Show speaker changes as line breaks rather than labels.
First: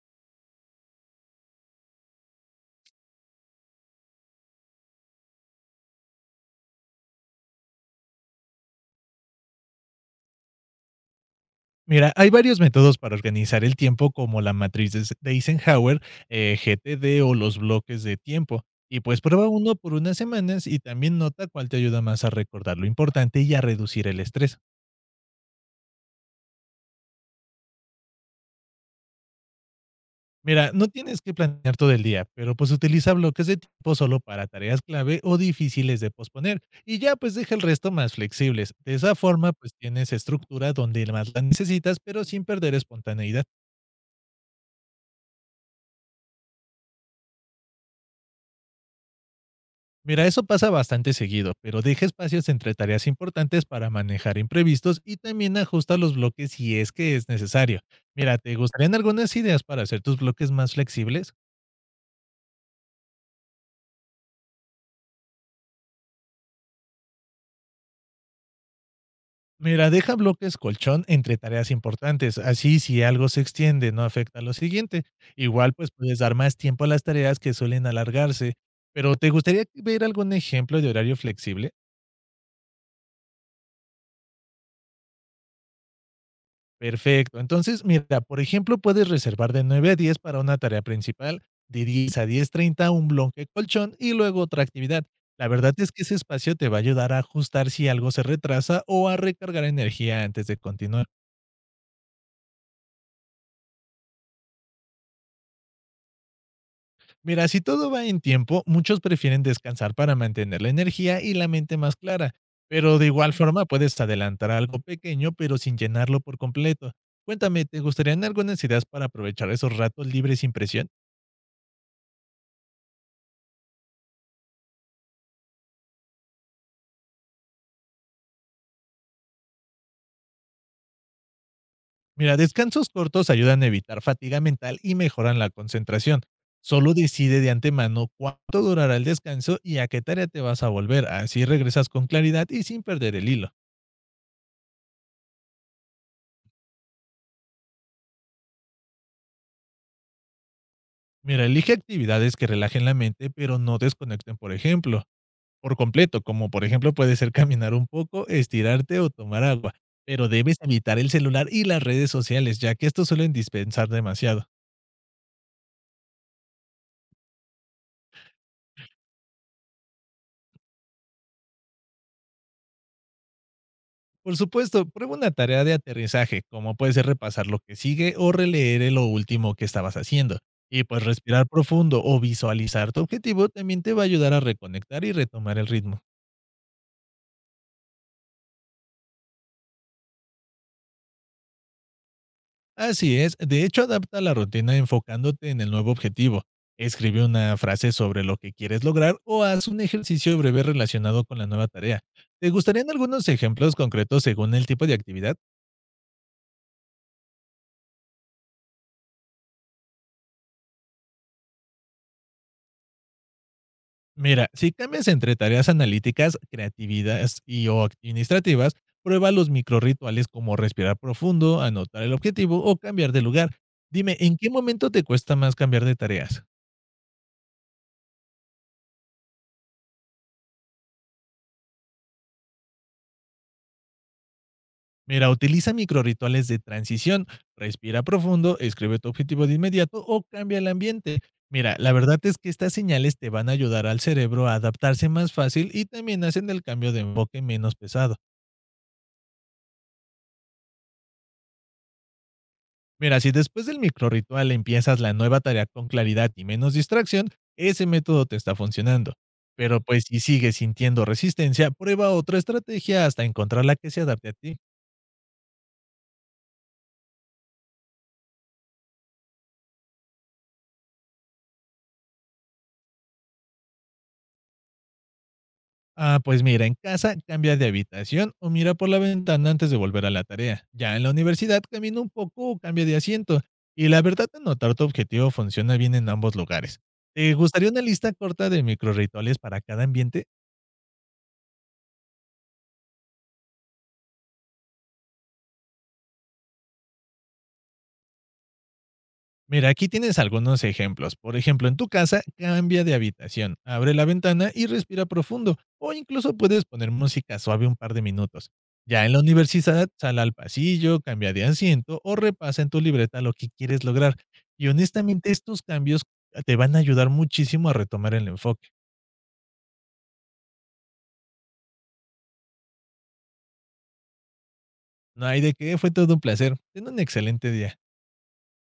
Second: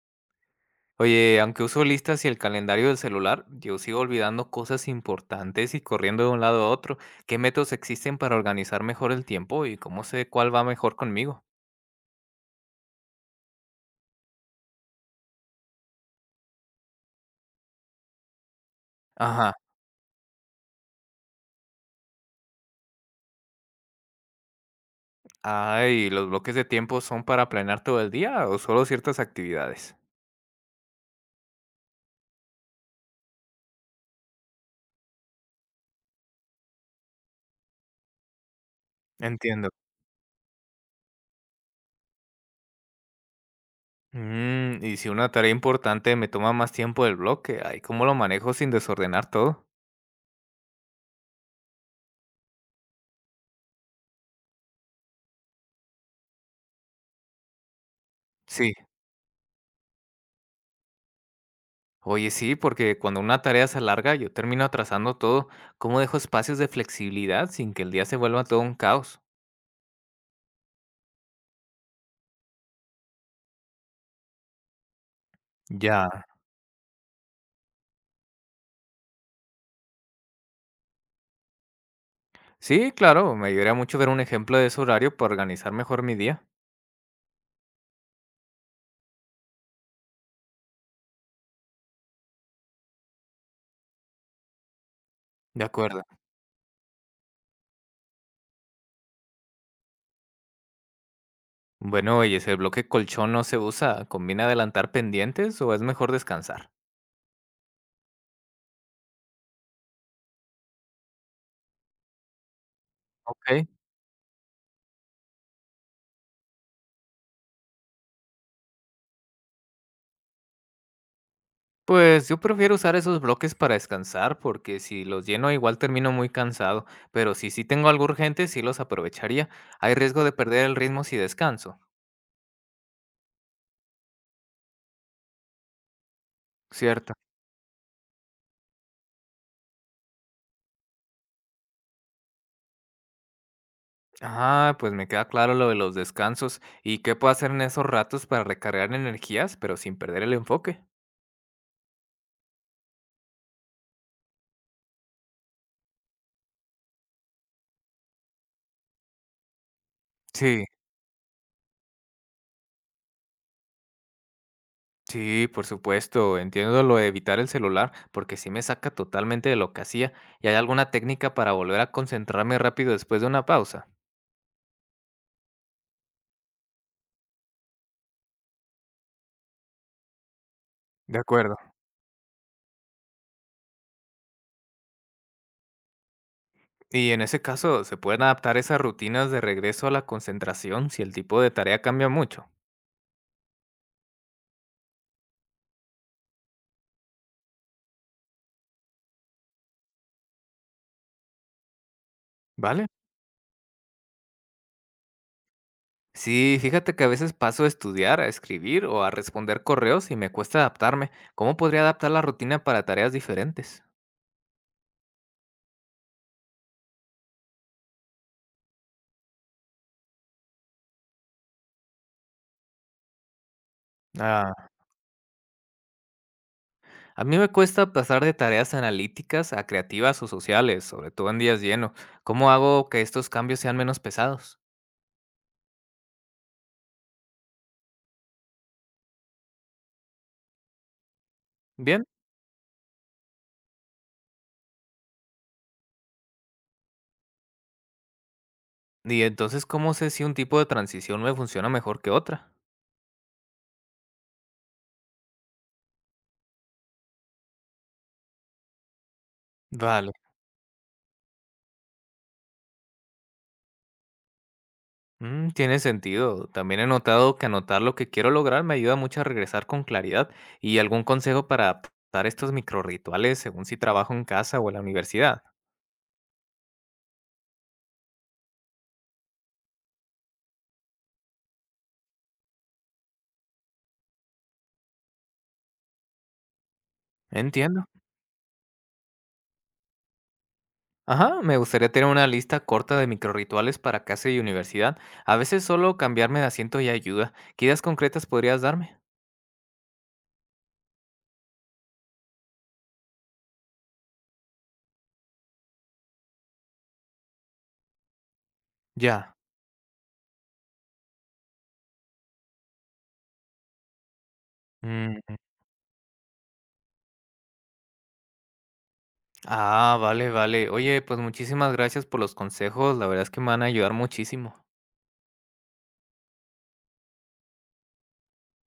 Oye, aunque uso listas y el calendario del celular, yo sigo olvidando cosas importantes y corriendo de un lado a otro. ¿Qué métodos existen para organizar mejor el tiempo y cómo sé cuál va mejor conmigo?
Mira, hay varios métodos para organizar el tiempo como la matriz de de Eisenhower, GTD o los bloques de tiempo. Y pues prueba
Ajá.
uno por unas semanas y también nota cuál te ayuda más a recordar lo importante y a reducir el estrés.
Ay, ¿los bloques de tiempo son para planear todo el día o solo ciertas actividades?
Mira, no tienes que planear todo el día, pero pues utiliza bloques de tiempo solo para tareas clave o difíciles de posponer y ya pues deja el resto más flexibles. De esa forma
Entiendo.
pues tienes estructura donde más la necesitas, pero sin perder espontaneidad.
Y si una tarea importante me toma más tiempo del bloque, ay, ¿cómo lo manejo sin desordenar todo?
Mira, eso pasa bastante seguido, pero deja espacios entre tareas importantes para manejar imprevistos y también ajusta los bloques si es que es necesario. Mira, ¿te
Sí.
gustarían algunas ideas para hacer tus bloques más flexibles?
Oye, sí, porque cuando una tarea se alarga, yo termino atrasando todo. ¿Cómo dejo espacios de flexibilidad sin que el día se vuelva todo un caos?
Mira, deja bloques colchón entre tareas importantes, así si algo se extiende no afecta a lo siguiente. Igual pues puedes
Ya.
dar más tiempo a las tareas que suelen alargarse, pero ¿te gustaría ver algún ejemplo de horario flexible?
Sí, claro, me ayudaría mucho ver un ejemplo de ese horario para organizar mejor mi día.
Perfecto. Entonces, mira, por ejemplo, puedes reservar de 9 a 10 para una tarea principal, de 10 a 10:30 un bloque colchón y luego otra actividad. La
De
verdad es que
acuerdo.
ese espacio te va a ayudar a ajustar si algo se retrasa o a recargar energía antes de continuar.
Bueno, oye, ese bloque colchón no se usa, ¿conviene adelantar pendientes o es mejor descansar?
Mira, si todo va en tiempo, muchos prefieren descansar para mantener la energía y la mente más clara, pero de igual forma
Ok.
puedes adelantar algo pequeño pero sin llenarlo por completo. Cuéntame, ¿te gustarían algunas ideas para aprovechar esos ratos libres sin presión?
Pues yo prefiero usar esos bloques para descansar, porque si los lleno igual termino muy cansado, pero si sí tengo algo urgente, sí los aprovecharía. Hay riesgo de perder el ritmo si descanso.
Mira, descansos cortos ayudan a evitar fatiga mental y mejoran la concentración. Solo
Cierto.
decide de antemano cuánto durará el descanso y a qué tarea te vas a volver. Así regresas con claridad y sin perder el hilo.
Ah, pues me queda claro lo de los descansos. ¿Y qué puedo hacer en esos ratos para recargar energías, pero sin perder el enfoque?
Mira, elige actividades que relajen la mente, pero no desconecten, por ejemplo, por completo, como por ejemplo puede ser caminar un poco, estirarte o tomar agua. Pero debes
Sí,
evitar el celular y las redes sociales, ya que estos suelen dispensar demasiado.
sí, por supuesto. Entiendo lo de evitar el celular, porque sí me saca totalmente de lo que hacía. ¿Y hay alguna técnica para volver a concentrarme rápido después de una pausa?
Por supuesto, prueba una tarea de aterrizaje, como puede ser repasar lo que sigue o releer lo último que estabas haciendo. Y pues
De
respirar
acuerdo.
profundo o visualizar tu objetivo también te va a ayudar a reconectar y retomar el ritmo.
Y en ese caso, ¿se pueden adaptar esas rutinas de regreso a la concentración si el tipo de tarea cambia mucho?
Así es, de hecho adapta la rutina enfocándote en el nuevo objetivo. Escribe una frase sobre lo que quieres lograr o haz un ejercicio breve relacionado con la nueva tarea. ¿Te
¿Vale?
gustarían algunos ejemplos concretos según el tipo de actividad?
Sí, fíjate que a veces paso a estudiar, a escribir o a responder correos y me cuesta adaptarme. ¿Cómo podría adaptar la rutina para tareas diferentes?
Mira, si cambias entre tareas analíticas, creatividades y o administrativas, prueba los microrrituales como respirar profundo, anotar el objetivo o cambiar de lugar. Dime, ¿en qué
Ah.
momento te cuesta más cambiar de tareas?
A mí me cuesta pasar de tareas analíticas a creativas o sociales, sobre todo en días llenos. ¿Cómo hago que estos cambios sean menos pesados?
Mira, utiliza microrrituales de transición, respira profundo, escribe tu objetivo de inmediato o cambia el ambiente. Mira, la
Bien.
verdad es que estas señales te van a ayudar al cerebro a adaptarse más fácil y también hacen el cambio de enfoque menos pesado.
Y entonces, ¿cómo sé si un tipo de transición me funciona mejor que otra?
Mira, si después del microrritual empiezas la nueva tarea con claridad y menos distracción, ese método te está funcionando. Pero pues
Vale.
si sigues sintiendo resistencia, prueba otra estrategia hasta encontrar la que se adapte a ti.
Tiene sentido. También he notado que anotar lo que quiero lograr me ayuda mucho a regresar con claridad. ¿Y algún consejo para adaptar estos microrrituales según si trabajo en casa o en la universidad?
Ah, pues mira, en casa cambia de habitación o mira por la ventana antes de volver a la tarea. Ya en la universidad camina un poco o cambia de asiento. Y la verdad, anotar tu objetivo funciona bien en ambos lugares. ¿Te gustaría una
Entiendo.
lista corta de microrrituales para cada ambiente?
Ajá, me gustaría tener una lista corta de microrrituales para casa y universidad. A veces solo cambiarme de asiento ya ayuda. ¿Qué ideas concretas podrías darme?
Mira, aquí tienes algunos ejemplos. Por ejemplo, en tu casa, cambia de habitación, abre la ventana y respira profundo, o incluso puedes poner música suave un par de minutos. Ya en la
Ya.
universidad, sal al pasillo, cambia de asiento o repasa en tu libreta lo que quieres lograr. Y
Mm.
honestamente, estos cambios te van a ayudar muchísimo a retomar el enfoque.
Ah, vale, vale. Oye, pues muchísimas gracias por los consejos. La verdad es que me van a ayudar muchísimo.
No hay de qué, fue todo un placer. Ten un excelente día.